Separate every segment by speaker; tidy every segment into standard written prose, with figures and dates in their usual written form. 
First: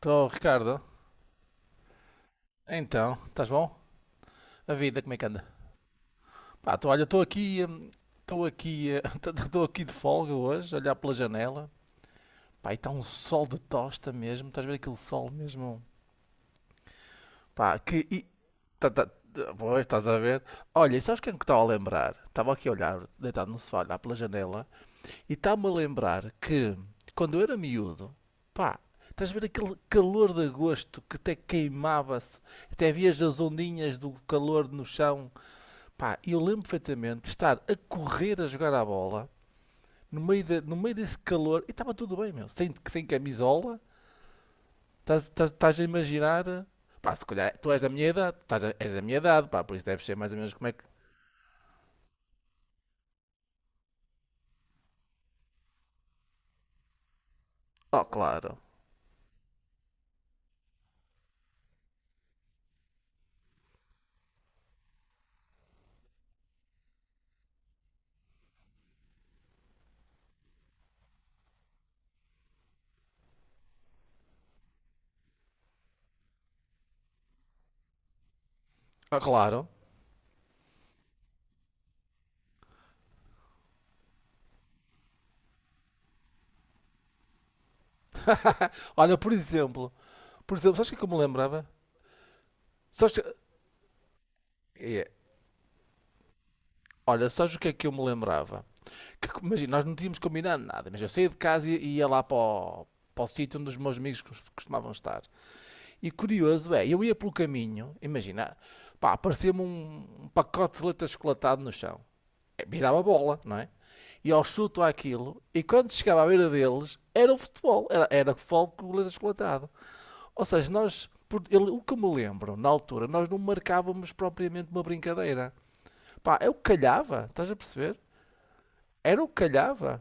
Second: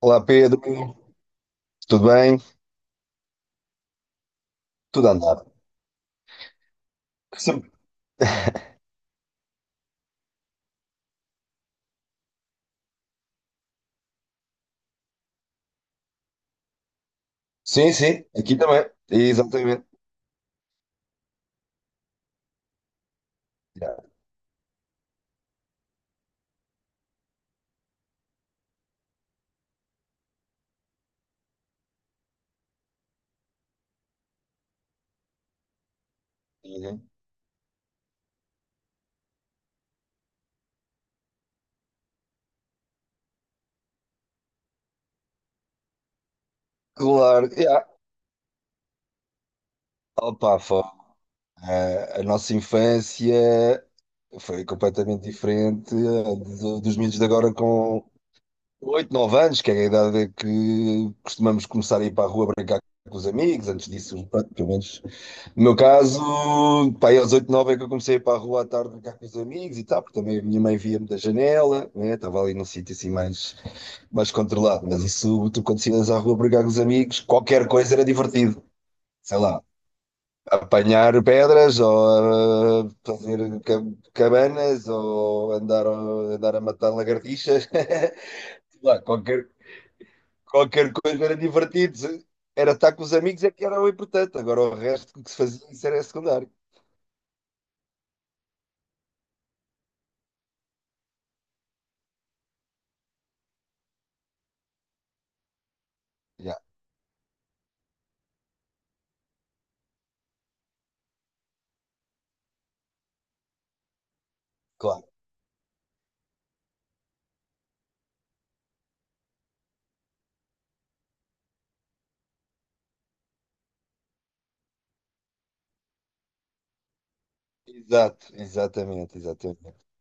Speaker 1: Olá, Pedro,
Speaker 2: Ricardo.
Speaker 1: tudo bem?
Speaker 2: Então, estás bom? A vida,
Speaker 1: Tudo a
Speaker 2: como é que
Speaker 1: andar.
Speaker 2: anda? Pá, tô, olha,
Speaker 1: Sim,
Speaker 2: estou aqui de folga hoje, a olhar pela janela. Pá, e está um sol de tosta mesmo, estás a ver aquele sol mesmo? Pá,
Speaker 1: sim,
Speaker 2: que.
Speaker 1: sim,
Speaker 2: E,
Speaker 1: aqui também.
Speaker 2: pois,
Speaker 1: Exatamente.
Speaker 2: estás a ver? Olha, e sabes quem é que estava a lembrar? Estava aqui a olhar, deitado no sofá, a
Speaker 1: Yeah.
Speaker 2: olhar pela janela, e está-me a lembrar que, quando eu era miúdo, pá, estás a ver aquele calor de agosto que até queimava-se, até havia as ondinhas do calor no chão. Pá, eu lembro
Speaker 1: Uhum.
Speaker 2: perfeitamente de estar a correr a jogar a bola no meio, no meio desse calor e estava tudo bem, meu. Sem, sem camisola, estás a imaginar. Pá, se calhar
Speaker 1: Claro,
Speaker 2: tu és
Speaker 1: yeah.
Speaker 2: da minha idade, és da minha idade, pá, por isso deves ser mais ou menos
Speaker 1: Opa,
Speaker 2: como é
Speaker 1: foi,
Speaker 2: que.
Speaker 1: a nossa infância foi completamente diferente, dos miúdos de agora
Speaker 2: Oh,
Speaker 1: com
Speaker 2: claro.
Speaker 1: 8 9 anos, que é a idade que costumamos começar a ir para a rua brincar com os amigos. Antes disso, pronto, pelo menos no meu caso, pá, aí aos 8, 9 é que eu comecei a ir para a rua à tarde brincar com os amigos e tal, porque também a minha mãe via-me da janela, né? Estava ali num sítio mais controlado. Mas isso, tu quando saías à rua brincar com os amigos, qualquer coisa era divertido.
Speaker 2: Oh,
Speaker 1: Sei lá,
Speaker 2: claro.
Speaker 1: apanhar pedras ou fazer cabanas ou andar a matar lagartixas. Sei lá,
Speaker 2: Olha, por exemplo, sabes o
Speaker 1: qualquer
Speaker 2: que é que eu me
Speaker 1: coisa era
Speaker 2: lembrava?
Speaker 1: divertido. Era estar com
Speaker 2: Sabes
Speaker 1: os
Speaker 2: que-
Speaker 1: amigos é que era o importante. Agora, o
Speaker 2: é,
Speaker 1: resto que se fazia, isso era secundário.
Speaker 2: olha, sabes o que é que eu me lembrava? Que, imagina, nós não tínhamos combinado nada, mas eu saía de casa e ia lá para o, para o sítio onde os meus amigos costumavam estar. E
Speaker 1: Já,
Speaker 2: curioso é, eu ia pelo caminho, imagina, pá, aparecia-me um pacote de leite achocolatado no chão. Eh, virava bola, não é? E ao chuto
Speaker 1: claro.
Speaker 2: aquilo e quando chegava à beira deles, era o futebol, era, era futebol com o leite achocolatado. Ou seja, nós, o que me lembro, na altura, nós não marcávamos propriamente uma brincadeira. Pá, é o que calhava, estás a perceber?
Speaker 1: Exato, exatamente,
Speaker 2: Era o que
Speaker 1: exatamente.
Speaker 2: calhava.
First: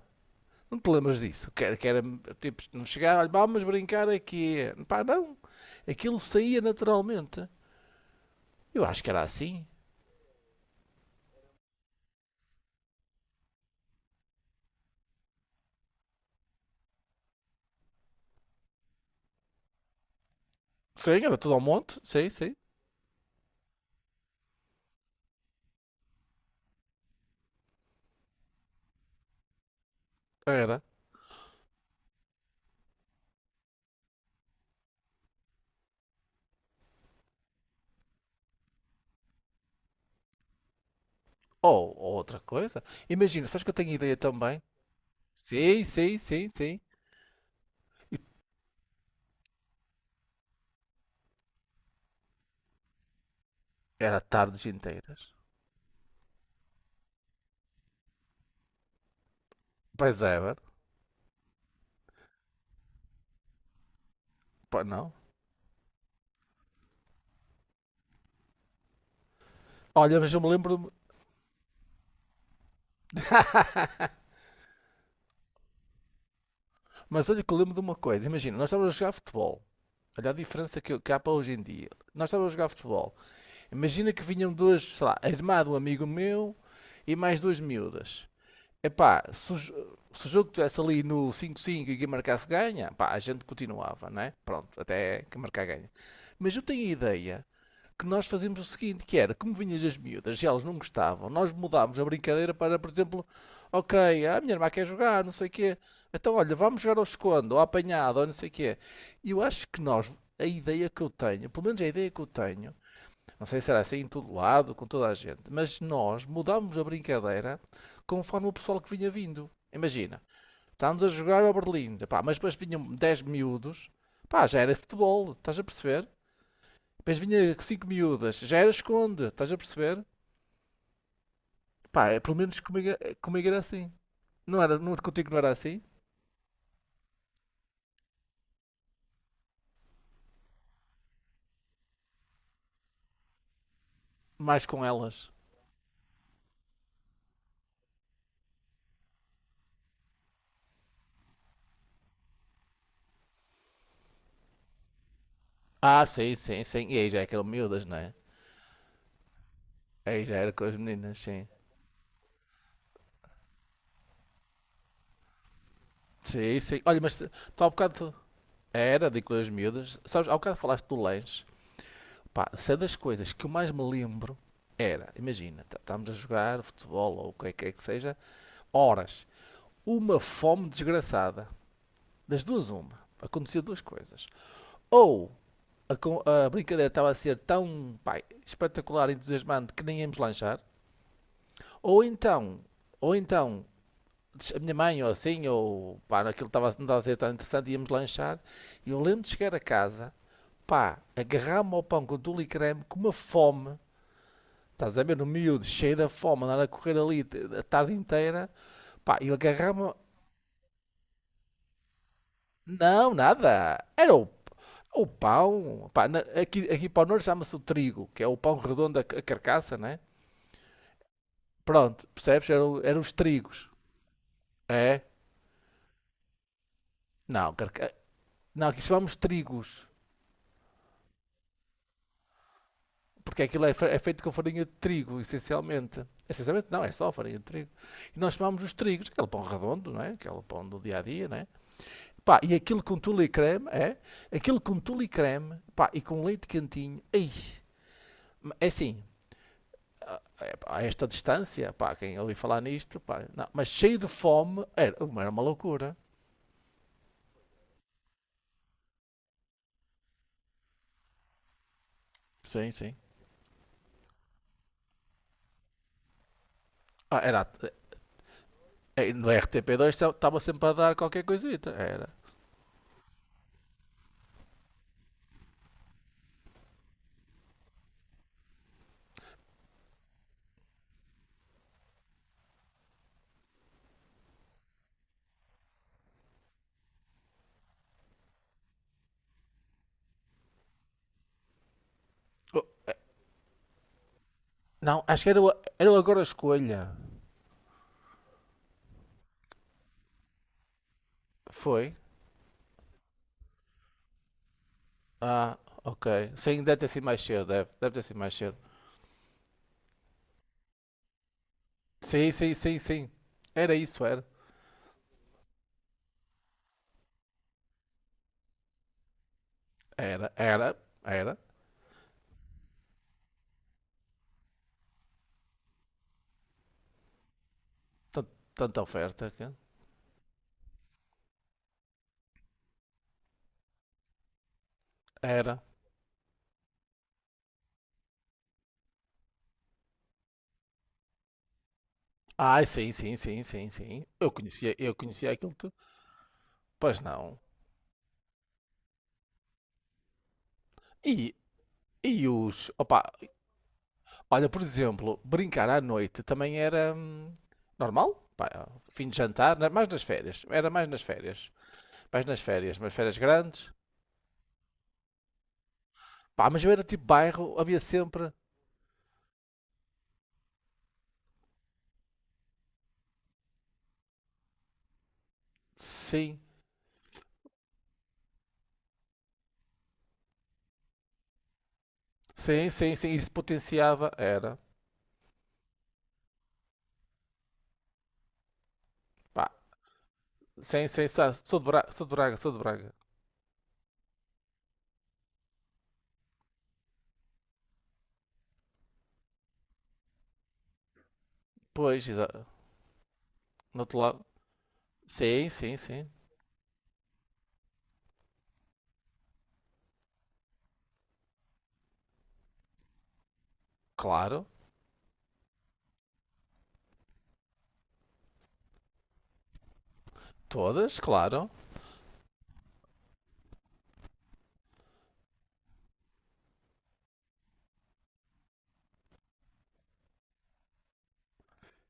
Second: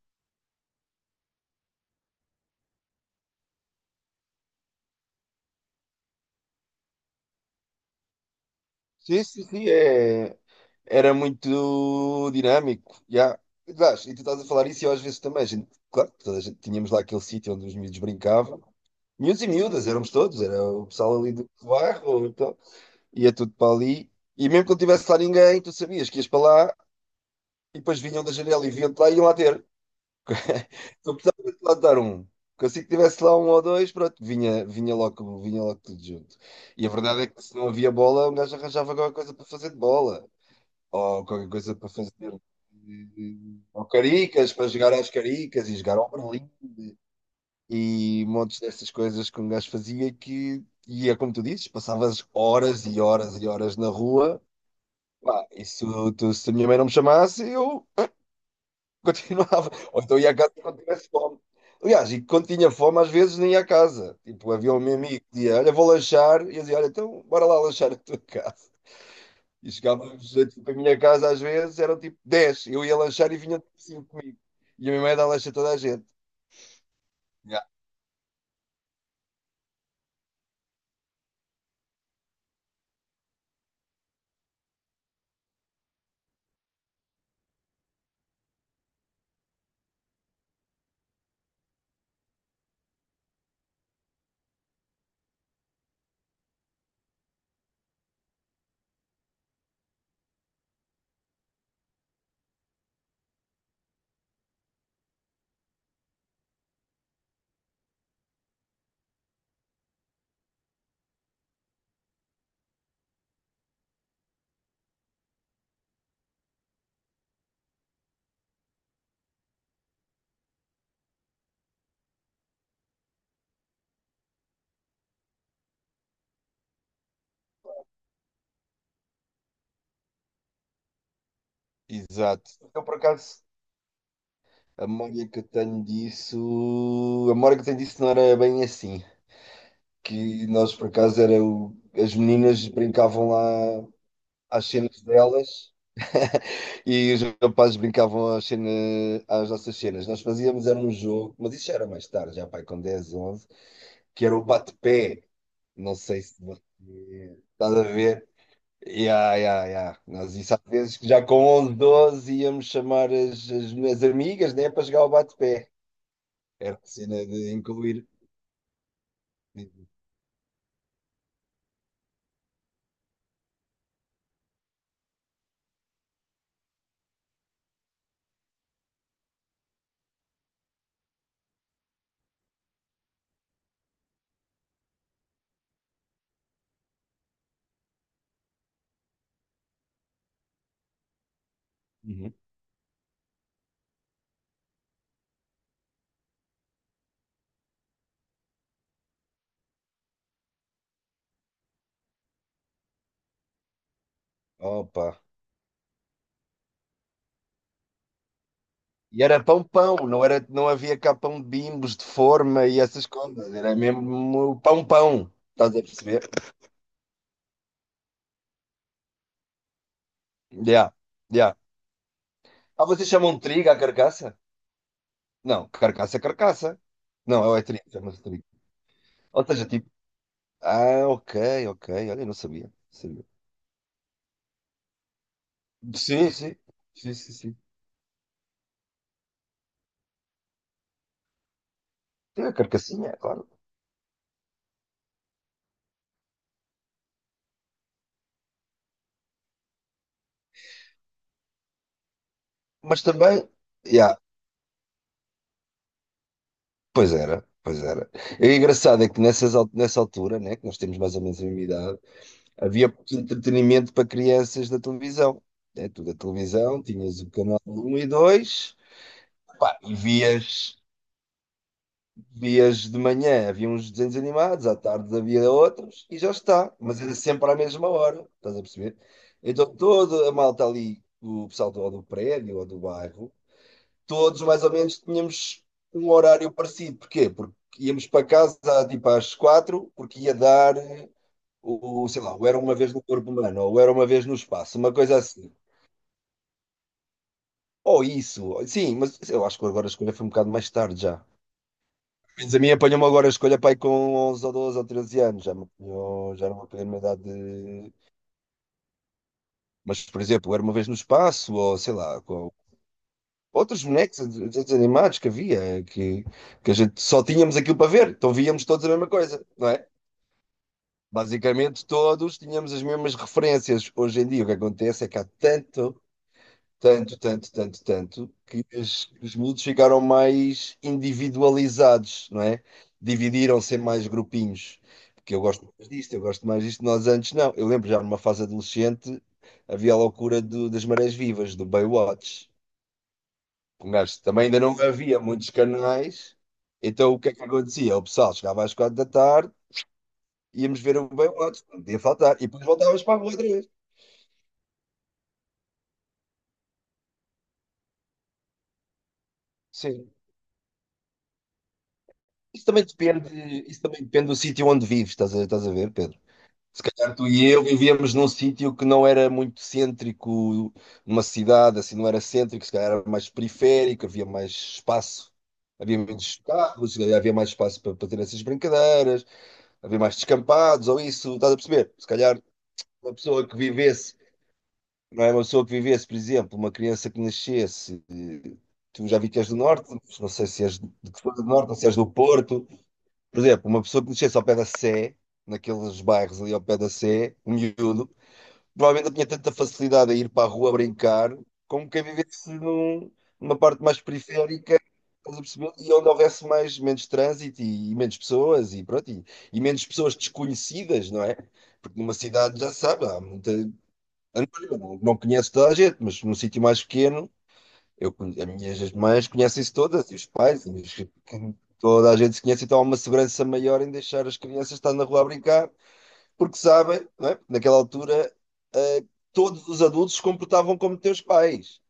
Speaker 2: Não te lembras disso? Que era tipo, não chegava, olha, vamos brincar aqui. Pá, não. Aquilo saía naturalmente. Eu acho que era
Speaker 1: Sim, sim,
Speaker 2: assim.
Speaker 1: sim, é... era muito dinâmico. Já. Aliás, e tu estás a falar isso e eu às vezes também. Claro, toda a gente, tínhamos lá aquele sítio onde os miúdos brincavam. Miúdos e miúdas, éramos todos, era o pessoal
Speaker 2: Sim,
Speaker 1: ali
Speaker 2: era
Speaker 1: do
Speaker 2: tudo ao monte.
Speaker 1: bairro.
Speaker 2: Sim, sim.
Speaker 1: Então, ia tudo para ali. E mesmo que não tivesse lá ninguém, tu sabias que ias para lá e depois vinham da janela e vinham-te lá e iam lá ter.
Speaker 2: Era.
Speaker 1: Eu precisava de lá dar um. Porque assim que tivesse lá um ou dois, pronto, vinha logo, vinha logo tudo junto. E a verdade é que se não havia bola, um gajo arranjava qualquer coisa para fazer de bola. Ou qualquer coisa para
Speaker 2: Ou outra
Speaker 1: fazer.
Speaker 2: coisa. Imagina, sabes que eu
Speaker 1: Ou
Speaker 2: tenho ideia
Speaker 1: caricas,
Speaker 2: também?
Speaker 1: para jogar às caricas e
Speaker 2: Sim,
Speaker 1: jogar ao
Speaker 2: sim, sim,
Speaker 1: Berlim.
Speaker 2: sim.
Speaker 1: E montes dessas coisas que um gajo fazia, que... E é como tu dizes, passavas horas e horas e horas na
Speaker 2: Era
Speaker 1: rua.
Speaker 2: tardes inteiras.
Speaker 1: Pá, isso, tu, se a minha mãe não me chamasse, eu continuava. Ou então
Speaker 2: Pois
Speaker 1: ia à
Speaker 2: é,
Speaker 1: casa
Speaker 2: mano.
Speaker 1: quando tivesse fome. Aliás, e quando tinha fome, às vezes nem ia à casa. Tipo, havia um
Speaker 2: Pá,
Speaker 1: meu
Speaker 2: não.
Speaker 1: amigo que dizia: "Olha, vou lanchar." E eu dizia: "Olha, então bora lá lanchar a tua casa." E
Speaker 2: Olha,
Speaker 1: chegávamos,
Speaker 2: mas eu me
Speaker 1: tipo, a
Speaker 2: lembro.
Speaker 1: minha
Speaker 2: De-
Speaker 1: casa, às vezes eram tipo dez. Eu ia lanchar e vinha tipo 5 comigo. E a minha mãe dá lanche a toda a gente.
Speaker 2: Mas olha que eu
Speaker 1: Yeah.
Speaker 2: lembro de uma coisa. Imagina, nós estávamos a jogar futebol. Olha a diferença que há para hoje em dia. Nós estávamos a jogar futebol. Imagina que vinham duas, sei lá, a irmã de um amigo meu e mais duas miúdas. Epá, se o jogo estivesse ali no cinco cinco e quem marcasse ganha, pá, a gente continuava, não é? Pronto, até que marcar ganha. Mas eu tenho a ideia que nós fazíamos o seguinte, que era, como vinhas as miúdas e elas não gostavam, nós mudámos a brincadeira para, por exemplo, ok, "Ah, a minha irmã quer jogar, não sei o quê, então olha, vamos jogar ao escondo, ou à apanhada, ou não sei o quê." E eu acho que nós, a ideia que eu tenho, pelo menos a ideia que eu tenho, não sei se era assim em todo lado, com toda a gente. Mas nós mudámos a brincadeira conforme o pessoal que vinha vindo. Imagina, estávamos a jogar ao Berlim, pá, mas depois vinham 10 miúdos, pá, já era futebol, estás a perceber? Depois vinha 5 miúdas, já era esconde, estás a perceber? Pá, é, pelo
Speaker 1: Exato.
Speaker 2: menos
Speaker 1: Então,
Speaker 2: comigo,
Speaker 1: por
Speaker 2: é,
Speaker 1: acaso,
Speaker 2: comigo era assim. Não era,
Speaker 1: a
Speaker 2: não,
Speaker 1: memória
Speaker 2: contigo não
Speaker 1: que eu
Speaker 2: era assim?
Speaker 1: tenho disso... A memória que eu tenho disso não era bem assim. Que nós, por acaso, era o... as meninas brincavam lá
Speaker 2: Mais
Speaker 1: às
Speaker 2: com
Speaker 1: cenas
Speaker 2: elas.
Speaker 1: delas. E os rapazes brincavam às, cena, às nossas cenas. Nós fazíamos, era um jogo, mas isso já era mais tarde, já pai, com 10, 11, que era o bate-pé. Não
Speaker 2: Ah,
Speaker 1: sei
Speaker 2: sim,
Speaker 1: se
Speaker 2: sim, sim. E aí já é que eram
Speaker 1: estás
Speaker 2: miúdas,
Speaker 1: a
Speaker 2: não é?
Speaker 1: ver. Ya, ya, ya.
Speaker 2: Aí
Speaker 1: Nós,
Speaker 2: já era
Speaker 1: isso às
Speaker 2: com as
Speaker 1: vezes, que
Speaker 2: meninas,
Speaker 1: já com
Speaker 2: sim.
Speaker 1: 11, 12 íamos chamar as, as minhas amigas, né, para jogar o bate-pé.
Speaker 2: Sim,
Speaker 1: Era a
Speaker 2: sim. Olha, mas
Speaker 1: cena de
Speaker 2: tu há
Speaker 1: incluir.
Speaker 2: bocado, era de coisas miúdas. Sabes, ao bocado falaste do lanche. Pá, se é das coisas que eu mais me lembro era, imagina, estamos a jogar futebol ou o que é que é que seja, horas. Uma fome desgraçada. Das duas, uma. Acontecia duas coisas. Ou a, a brincadeira estava a ser tão, pá, espetacular, e entusiasmante que nem íamos lanchar. Ou
Speaker 1: Uhum.
Speaker 2: então, ou então, a minha mãe ou assim, ou pá, aquilo estava, não estava a ser tão interessante, íamos lanchar. E eu lembro de chegar a casa pá, agarrar-me ao pão com tule e creme, com uma fome, estás a
Speaker 1: Opa.
Speaker 2: ver, no miúdo, cheio da fome, andar a correr ali a tarde inteira, pá,
Speaker 1: E
Speaker 2: eu
Speaker 1: era
Speaker 2: agarrar-me,
Speaker 1: pão-pão, não era, não havia cá pão de bimbos, de forma e essas
Speaker 2: não,
Speaker 1: coisas. Era
Speaker 2: nada, era
Speaker 1: mesmo
Speaker 2: o
Speaker 1: pão-pão. Estás a
Speaker 2: pão, pá,
Speaker 1: perceber?
Speaker 2: aqui, aqui para o norte chama-se o trigo, que é o pão redondo, a carcaça, né?
Speaker 1: Yeah, yeah.
Speaker 2: Pronto, percebes, eram,
Speaker 1: Ah,
Speaker 2: eram
Speaker 1: vocês
Speaker 2: os
Speaker 1: chamam
Speaker 2: trigos,
Speaker 1: trigo à carcaça?
Speaker 2: é,
Speaker 1: Não, carcaça é carcaça.
Speaker 2: não,
Speaker 1: Não, é trigo,
Speaker 2: carca...
Speaker 1: chama-se trigo.
Speaker 2: não, aqui chamamos
Speaker 1: Ou seja,
Speaker 2: trigos,
Speaker 1: tipo, ah, ok, ok, olha, eu não sabia. Sabia.
Speaker 2: porque aquilo é, é feito com farinha de trigo, essencialmente.
Speaker 1: Sim, sim,
Speaker 2: Essencialmente não, é só
Speaker 1: sim, sim,
Speaker 2: farinha de
Speaker 1: sim.
Speaker 2: trigo. E nós chamamos os trigos, aquele pão redondo, não é? Aquele pão do dia a dia, né. Pá,
Speaker 1: Tem a
Speaker 2: e aquilo com
Speaker 1: carcassinha, é
Speaker 2: tule e
Speaker 1: claro.
Speaker 2: creme, é? Aquilo com tule e creme, pá, e com leite quentinho. Ei, é assim, é, esta distância, pá, quem ouvi falar nisto,
Speaker 1: Mas
Speaker 2: pá, não,
Speaker 1: também,
Speaker 2: mas cheio de
Speaker 1: yeah,
Speaker 2: fome, era, era uma loucura.
Speaker 1: pois era, pois era. E o engraçado é que nessas, nessa altura, né, que nós temos mais ou menos a mesma idade,
Speaker 2: Sim,
Speaker 1: havia
Speaker 2: sim.
Speaker 1: entretenimento para crianças da televisão. É, tu da televisão
Speaker 2: Ah,
Speaker 1: tinhas o
Speaker 2: era,
Speaker 1: canal um e dois,
Speaker 2: no
Speaker 1: pá, e
Speaker 2: RTP2 estava sempre a
Speaker 1: vias.
Speaker 2: dar qualquer coisita, era.
Speaker 1: Vias de manhã havia uns desenhos animados, à tarde havia outros e já está. Mas era sempre à mesma hora, estás a perceber? Então toda a malta ali, o pessoal ou do prédio ou do bairro, todos mais ou menos tínhamos um horário parecido. Porquê? Porque íamos para casa tipo às quatro, porque ia dar sei lá, o Era
Speaker 2: Oh,
Speaker 1: Uma Vez no Corpo Humano ou o Era Uma Vez no Espaço, uma
Speaker 2: não,
Speaker 1: coisa
Speaker 2: acho que era o,
Speaker 1: assim.
Speaker 2: era o Agora Escolha.
Speaker 1: Ou isso, sim, mas eu acho que agora a escolha foi um bocado mais tarde já.
Speaker 2: Foi?
Speaker 1: Mas a mim apanhou-me agora a escolha, pai, com 11 ou 12 ou 13 anos, já,
Speaker 2: Ah, ok.
Speaker 1: já não
Speaker 2: Sim,
Speaker 1: me
Speaker 2: deve
Speaker 1: apanhou
Speaker 2: ter
Speaker 1: numa
Speaker 2: sido mais
Speaker 1: idade
Speaker 2: cedo, deve, deve
Speaker 1: de...
Speaker 2: ter sido mais cedo.
Speaker 1: Mas, por exemplo, Era Uma Vez no Espaço, ou sei lá,
Speaker 2: Sim,
Speaker 1: com
Speaker 2: sim, sim, sim. Era
Speaker 1: outros
Speaker 2: isso,
Speaker 1: bonecos,
Speaker 2: era.
Speaker 1: desenhos animados, que havia, que a gente só tínhamos aquilo para ver, então víamos todos a mesma coisa, não é?
Speaker 2: Era, era, era.
Speaker 1: Basicamente todos tínhamos as mesmas referências. Hoje em dia, o que acontece é que há tanto... tanto, tanto, tanto,
Speaker 2: Tan-
Speaker 1: tanto, que
Speaker 2: Tanta
Speaker 1: que
Speaker 2: oferta
Speaker 1: os
Speaker 2: que
Speaker 1: miúdos ficaram mais individualizados, não é? Dividiram-se em mais grupinhos. Porque eu
Speaker 2: era.
Speaker 1: gosto mais disto, eu gosto mais disto. Nós antes não. Eu lembro, já numa fase adolescente, havia a loucura das marés vivas, do Baywatch.
Speaker 2: Ai, sim, sim, sim, sim,
Speaker 1: Um
Speaker 2: sim.
Speaker 1: gajo também, ainda não
Speaker 2: Eu
Speaker 1: havia
Speaker 2: conhecia
Speaker 1: muitos
Speaker 2: aquilo tudo.
Speaker 1: canais.
Speaker 2: Pois
Speaker 1: Então, o que é
Speaker 2: não.
Speaker 1: que acontecia? O pessoal chegava às quatro da tarde, íamos ver o
Speaker 2: E,
Speaker 1: Baywatch, não podia
Speaker 2: e
Speaker 1: faltar. E depois
Speaker 2: os.
Speaker 1: voltávamos
Speaker 2: Opa,
Speaker 1: para a rua outra vez.
Speaker 2: olha, por exemplo, brincar à noite também era normal. Pá, fim de jantar, mais nas
Speaker 1: Sim.
Speaker 2: férias. Era mais nas férias. Mais nas
Speaker 1: Isso
Speaker 2: férias,
Speaker 1: também
Speaker 2: mas férias
Speaker 1: depende,
Speaker 2: grandes.
Speaker 1: isso também depende do sítio onde vives, estás a ver, Pedro?
Speaker 2: Pá, mas eu
Speaker 1: Se
Speaker 2: era tipo
Speaker 1: calhar tu e
Speaker 2: bairro,
Speaker 1: eu
Speaker 2: havia
Speaker 1: vivíamos num
Speaker 2: sempre.
Speaker 1: sítio que não era muito cêntrico, numa cidade assim, não era cêntrico, se calhar era mais periférico, havia mais espaço, havia
Speaker 2: Sim,
Speaker 1: menos carros, se calhar havia mais espaço para ter essas brincadeiras, havia mais descampados ou isso, estás a perceber? Se calhar
Speaker 2: sim, sim, sim.
Speaker 1: uma
Speaker 2: Isso
Speaker 1: pessoa que
Speaker 2: potenciava.
Speaker 1: vivesse,
Speaker 2: Era.
Speaker 1: não é, uma pessoa que vivesse, por exemplo, uma criança que nascesse, tu, já vi que
Speaker 2: Pá,
Speaker 1: és do Norte, mas não sei se és
Speaker 2: sim, sim,
Speaker 1: de que zona do
Speaker 2: sou de
Speaker 1: Norte ou se
Speaker 2: Braga,
Speaker 1: és
Speaker 2: sou
Speaker 1: do
Speaker 2: de Braga, sou de
Speaker 1: Porto.
Speaker 2: Braga.
Speaker 1: Por exemplo, uma pessoa que nascesse ao pé da Sé, naqueles bairros ali ao pé da Sé, um miúdo provavelmente eu tinha tanta facilidade a ir para a rua brincar como quem
Speaker 2: Pois, exato.
Speaker 1: vivesse numa
Speaker 2: No
Speaker 1: parte mais
Speaker 2: outro lado.
Speaker 1: periférica, estás a
Speaker 2: Sim,
Speaker 1: perceber?
Speaker 2: sim,
Speaker 1: E
Speaker 2: sim.
Speaker 1: onde houvesse mais, menos trânsito e menos pessoas e pronto, e menos pessoas desconhecidas, não é? Porque numa cidade já sabe, há muita...
Speaker 2: Claro,
Speaker 1: anónima. Não, não conheço toda a gente, mas num sítio mais pequeno, as minhas mães conhecem-se todas, e os pais,
Speaker 2: todas, claro.
Speaker 1: toda a gente se conhece, então há uma segurança maior em deixar as crianças estar na rua a brincar porque sabem, não é? Porque naquela altura, ah, todos os adultos se comportavam como teus pais.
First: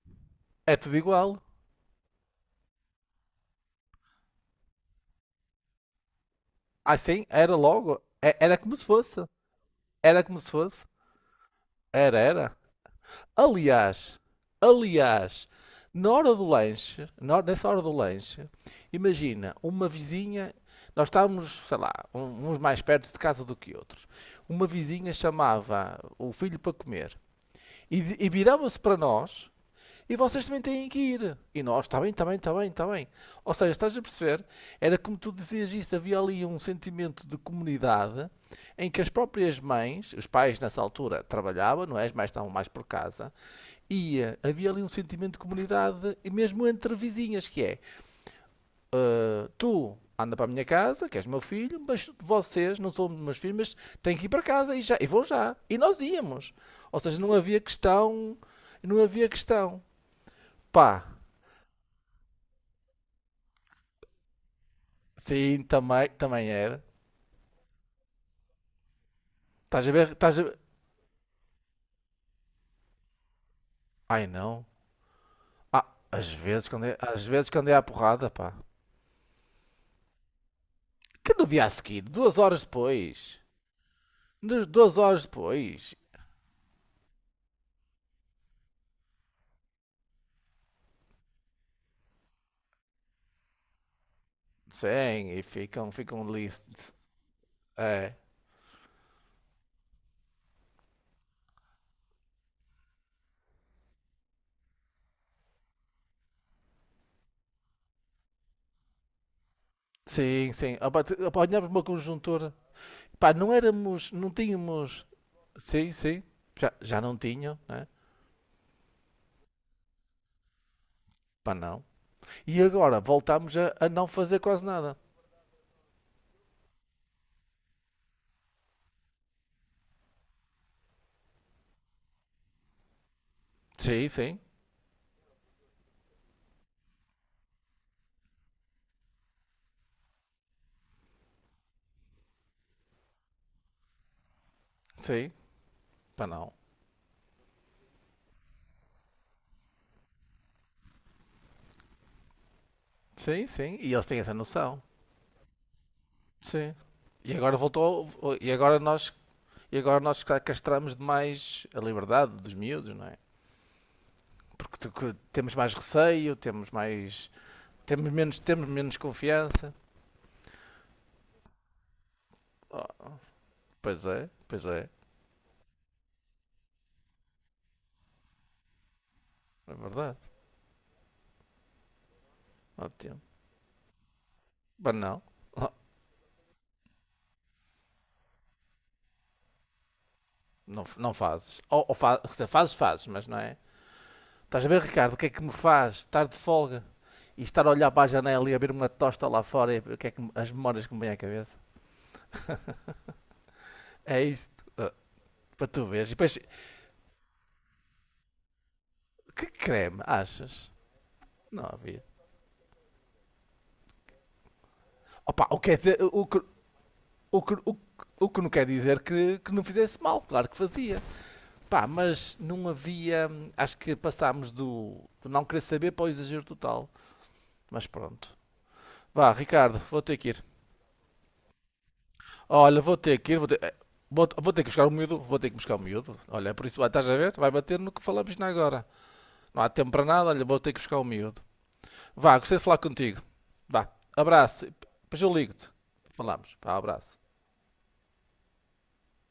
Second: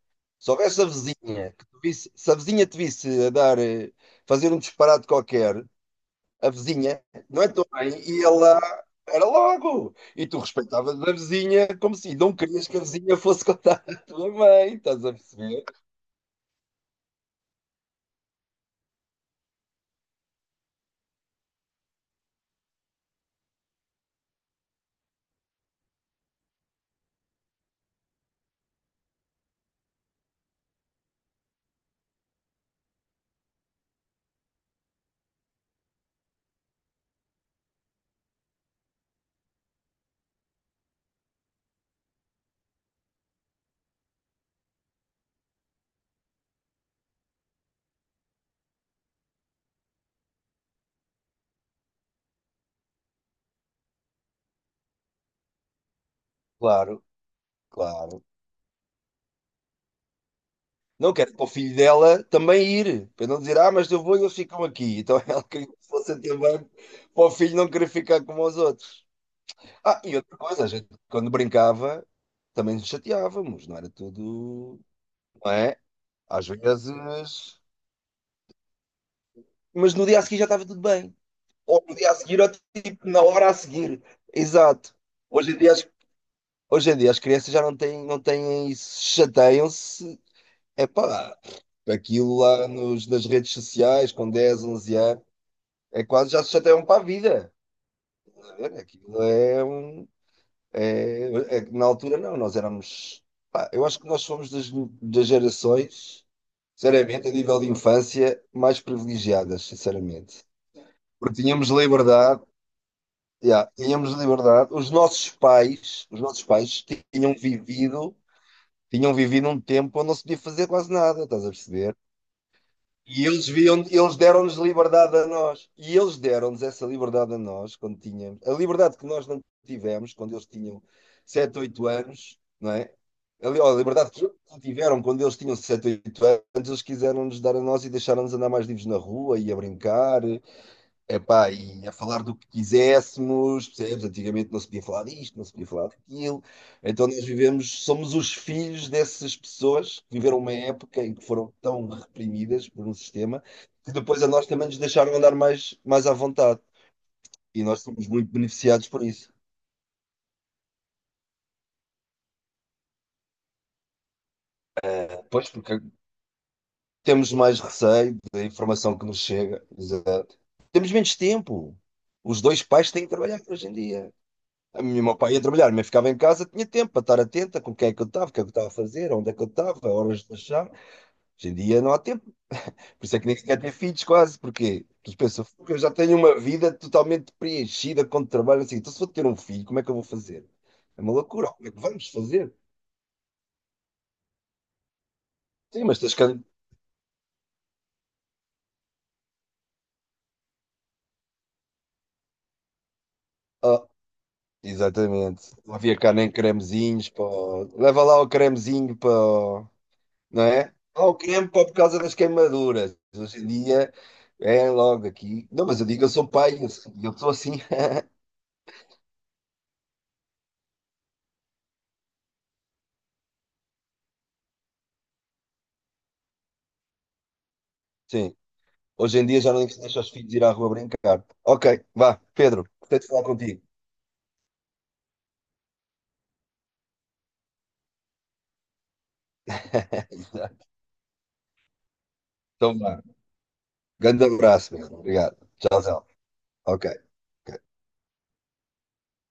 Speaker 1: Se
Speaker 2: É
Speaker 1: houvesse a
Speaker 2: tudo igual.
Speaker 1: vizinha que te visse, se a vizinha te visse a dar, fazer um disparate qualquer, a vizinha,
Speaker 2: Assim,
Speaker 1: não é
Speaker 2: era
Speaker 1: tão bem,
Speaker 2: logo.
Speaker 1: ia
Speaker 2: Era
Speaker 1: lá,
Speaker 2: como se fosse.
Speaker 1: era logo.
Speaker 2: Era
Speaker 1: E
Speaker 2: como
Speaker 1: tu
Speaker 2: se fosse.
Speaker 1: respeitavas a vizinha, como se,
Speaker 2: Era,
Speaker 1: não
Speaker 2: era.
Speaker 1: querias que a vizinha fosse contar à
Speaker 2: Aliás,
Speaker 1: tua mãe, estás a
Speaker 2: aliás,
Speaker 1: perceber?
Speaker 2: na hora do lanche, nessa hora do lanche, imagina, uma vizinha. Nós estávamos, sei lá, uns mais perto de casa do que outros. Uma vizinha chamava o filho para comer e, e virava-se para nós. E vocês também têm que ir. E nós, está bem, está bem, está bem, está bem. Ou seja, estás a perceber? Era como tu dizias isso, havia ali um sentimento de comunidade em que as próprias mães, os pais nessa altura trabalhavam, não é? As mães estavam mais por casa, e havia ali um sentimento de comunidade, e mesmo entre vizinhas, que é eh, tu anda para a minha casa, que és meu filho, mas vocês não são meus filhos, mas têm que ir para casa e já, e vão já. E nós íamos. Ou
Speaker 1: Claro,
Speaker 2: seja, não havia
Speaker 1: claro.
Speaker 2: questão, não havia questão. Pá,
Speaker 1: Não quero, para o filho dela também ir, para não dizer: "Ah, mas eu vou e eles ficam aqui." Então ela
Speaker 2: sim,
Speaker 1: queria que
Speaker 2: também,
Speaker 1: fosse também,
Speaker 2: também era.
Speaker 1: para o filho não querer ficar como os outros.
Speaker 2: Estás a
Speaker 1: Ah,
Speaker 2: ver?
Speaker 1: e
Speaker 2: Estás
Speaker 1: outra
Speaker 2: a... ver.
Speaker 1: coisa, a gente, quando brincava, também nos chateávamos, não era
Speaker 2: Ai não.
Speaker 1: tudo, não é?
Speaker 2: Ah, às
Speaker 1: Às
Speaker 2: vezes que andei, às vezes que
Speaker 1: vezes,
Speaker 2: andei à porrada, pá.
Speaker 1: mas no dia a seguir já estava tudo bem.
Speaker 2: Que no dia a
Speaker 1: Ou no
Speaker 2: seguir,
Speaker 1: dia a
Speaker 2: duas
Speaker 1: seguir, ou
Speaker 2: horas
Speaker 1: tipo na
Speaker 2: depois.
Speaker 1: hora a seguir. Exato.
Speaker 2: Duas horas
Speaker 1: Hoje em dia, as-
Speaker 2: depois.
Speaker 1: hoje em dia, as crianças já não têm, não têm isso, chateiam-se. Epá, aquilo lá nos, nas redes sociais, com 10, 11 anos,
Speaker 2: Sim, e ficam,
Speaker 1: é
Speaker 2: ficam
Speaker 1: quase já se chateiam
Speaker 2: listos.
Speaker 1: para a vida.
Speaker 2: É.
Speaker 1: Estás a ver? Aquilo é um... É, é que na altura, não, nós éramos... pá, eu acho que nós fomos das, das gerações, sinceramente, a nível de infância, mais privilegiadas, sinceramente.
Speaker 2: Sim, sim. Opa, opa,
Speaker 1: Porque tínhamos
Speaker 2: apanhámos uma
Speaker 1: liberdade,
Speaker 2: conjuntura. Pá, não
Speaker 1: yeah,
Speaker 2: éramos,
Speaker 1: tínhamos
Speaker 2: não
Speaker 1: liberdade.
Speaker 2: tínhamos. Sim,
Speaker 1: Os
Speaker 2: sim.
Speaker 1: nossos
Speaker 2: Já,
Speaker 1: pais
Speaker 2: já não
Speaker 1: tinham
Speaker 2: tinham, né?
Speaker 1: vivido, um tempo onde não se podia fazer quase nada, estás a
Speaker 2: Pá, não.
Speaker 1: perceber?
Speaker 2: E agora
Speaker 1: E eles
Speaker 2: voltámos
Speaker 1: viam,
Speaker 2: a não
Speaker 1: eles
Speaker 2: fazer
Speaker 1: deram-nos
Speaker 2: quase nada.
Speaker 1: liberdade a nós. E eles deram-nos essa liberdade a nós quando tínhamos... a liberdade que nós não tivemos, quando eles tinham 7, 8 anos, não é? A
Speaker 2: Sim,
Speaker 1: liberdade que eles
Speaker 2: sim,
Speaker 1: tiveram quando eles tinham 7, 8 anos, eles quiseram nos dar a nós e deixaram-nos andar mais livres na rua e a brincar. Epá, e a falar do que quiséssemos, percebes? Antigamente não se podia falar
Speaker 2: sim.
Speaker 1: disto, não se podia falar
Speaker 2: Pá,
Speaker 1: daquilo.
Speaker 2: não.
Speaker 1: Então, nós vivemos, somos os filhos dessas pessoas que viveram uma época em que foram tão reprimidas por um sistema
Speaker 2: Sim, sim.
Speaker 1: que
Speaker 2: E eles têm
Speaker 1: depois a
Speaker 2: essa
Speaker 1: nós também nos
Speaker 2: noção.
Speaker 1: deixaram andar mais, mais à vontade.
Speaker 2: Sim. E agora
Speaker 1: E nós
Speaker 2: voltou.
Speaker 1: somos muito
Speaker 2: E agora
Speaker 1: beneficiados por
Speaker 2: nós,
Speaker 1: isso.
Speaker 2: castramos demais a liberdade dos miúdos, não é? Porque
Speaker 1: Pois,
Speaker 2: temos mais
Speaker 1: porque
Speaker 2: receio, temos mais.
Speaker 1: temos mais receio da
Speaker 2: Temos menos
Speaker 1: informação que nos chega.
Speaker 2: confiança.
Speaker 1: Exato. Temos menos tempo. Os dois
Speaker 2: Oh,
Speaker 1: pais têm que trabalhar hoje em dia.
Speaker 2: pois é,
Speaker 1: O meu pai ia trabalhar, mas ficava em casa, tinha tempo para estar atenta com quem é que eu estava, o que é que eu estava a fazer, onde é que eu
Speaker 2: é
Speaker 1: estava,
Speaker 2: verdade.
Speaker 1: horas de lanchar. Hoje em dia não há tempo. Por isso
Speaker 2: Ótimo.
Speaker 1: é que nem sequer ter filhos quase, porque
Speaker 2: Mas
Speaker 1: tu
Speaker 2: não,
Speaker 1: pensas:
Speaker 2: oh,
Speaker 1: "Fogo, eu já tenho uma vida totalmente preenchida com trabalho, assim. Então, se vou ter um filho, como é que eu vou fazer?
Speaker 2: não,
Speaker 1: É
Speaker 2: não
Speaker 1: uma loucura,
Speaker 2: fazes.
Speaker 1: como é que
Speaker 2: Ou,
Speaker 1: vamos
Speaker 2: quer dizer,
Speaker 1: fazer?"
Speaker 2: fazes, fazes, mas não é? Estás a ver, Ricardo, o que é que me
Speaker 1: Sim,
Speaker 2: faz
Speaker 1: mas tens que...
Speaker 2: estar de folga e estar a olhar para a janela e a ver uma tosta lá fora e o que é as memórias que me vêm à cabeça?
Speaker 1: Ah,
Speaker 2: É isto. Ah,
Speaker 1: exatamente.
Speaker 2: para
Speaker 1: Não
Speaker 2: tu
Speaker 1: havia
Speaker 2: veres. E
Speaker 1: cá nem
Speaker 2: depois,
Speaker 1: cremezinhos para... leva lá o cremezinho
Speaker 2: que
Speaker 1: para...
Speaker 2: creme,
Speaker 1: não
Speaker 2: achas?
Speaker 1: é? Ao
Speaker 2: Não
Speaker 1: campo, por causa
Speaker 2: havia.
Speaker 1: das queimaduras. Hoje em dia é logo
Speaker 2: Opa,
Speaker 1: aqui.
Speaker 2: o
Speaker 1: Não,
Speaker 2: que é
Speaker 1: mas eu
Speaker 2: dizer,
Speaker 1: digo, eu sou pai, eu sou
Speaker 2: o,
Speaker 1: assim.
Speaker 2: que- o, que- o que não quer dizer que não fizesse mal, claro que fazia. Pá, mas não havia. Acho que passámos do, do não querer saber para o exagero total. Mas
Speaker 1: Sim,
Speaker 2: pronto.
Speaker 1: hoje em
Speaker 2: Vá,
Speaker 1: dia já não
Speaker 2: Ricardo,
Speaker 1: deixa
Speaker 2: vou
Speaker 1: os
Speaker 2: ter que
Speaker 1: filhos
Speaker 2: ir.
Speaker 1: ir à rua brincar. Ok, vá, Pedro,
Speaker 2: Olha, vou
Speaker 1: gostei de
Speaker 2: ter
Speaker 1: falar
Speaker 2: que ir, vou ter.
Speaker 1: contigo.
Speaker 2: Vou, vou ter que buscar o miúdo, vou ter que buscar o miúdo. Olha, por isso, ah, estás a ver? Vai bater no que falamos na agora. Não há tempo para nada, olha, vou ter que buscar o miúdo. Vá, gostei de falar
Speaker 1: Então, vá,
Speaker 2: contigo. Vá,
Speaker 1: grande
Speaker 2: abraço.
Speaker 1: abraço, meu.
Speaker 2: Depois eu
Speaker 1: Obrigado.
Speaker 2: ligo-te.
Speaker 1: Tchau, tchau.
Speaker 2: Falamos. Vá,
Speaker 1: Ok.
Speaker 2: abraço.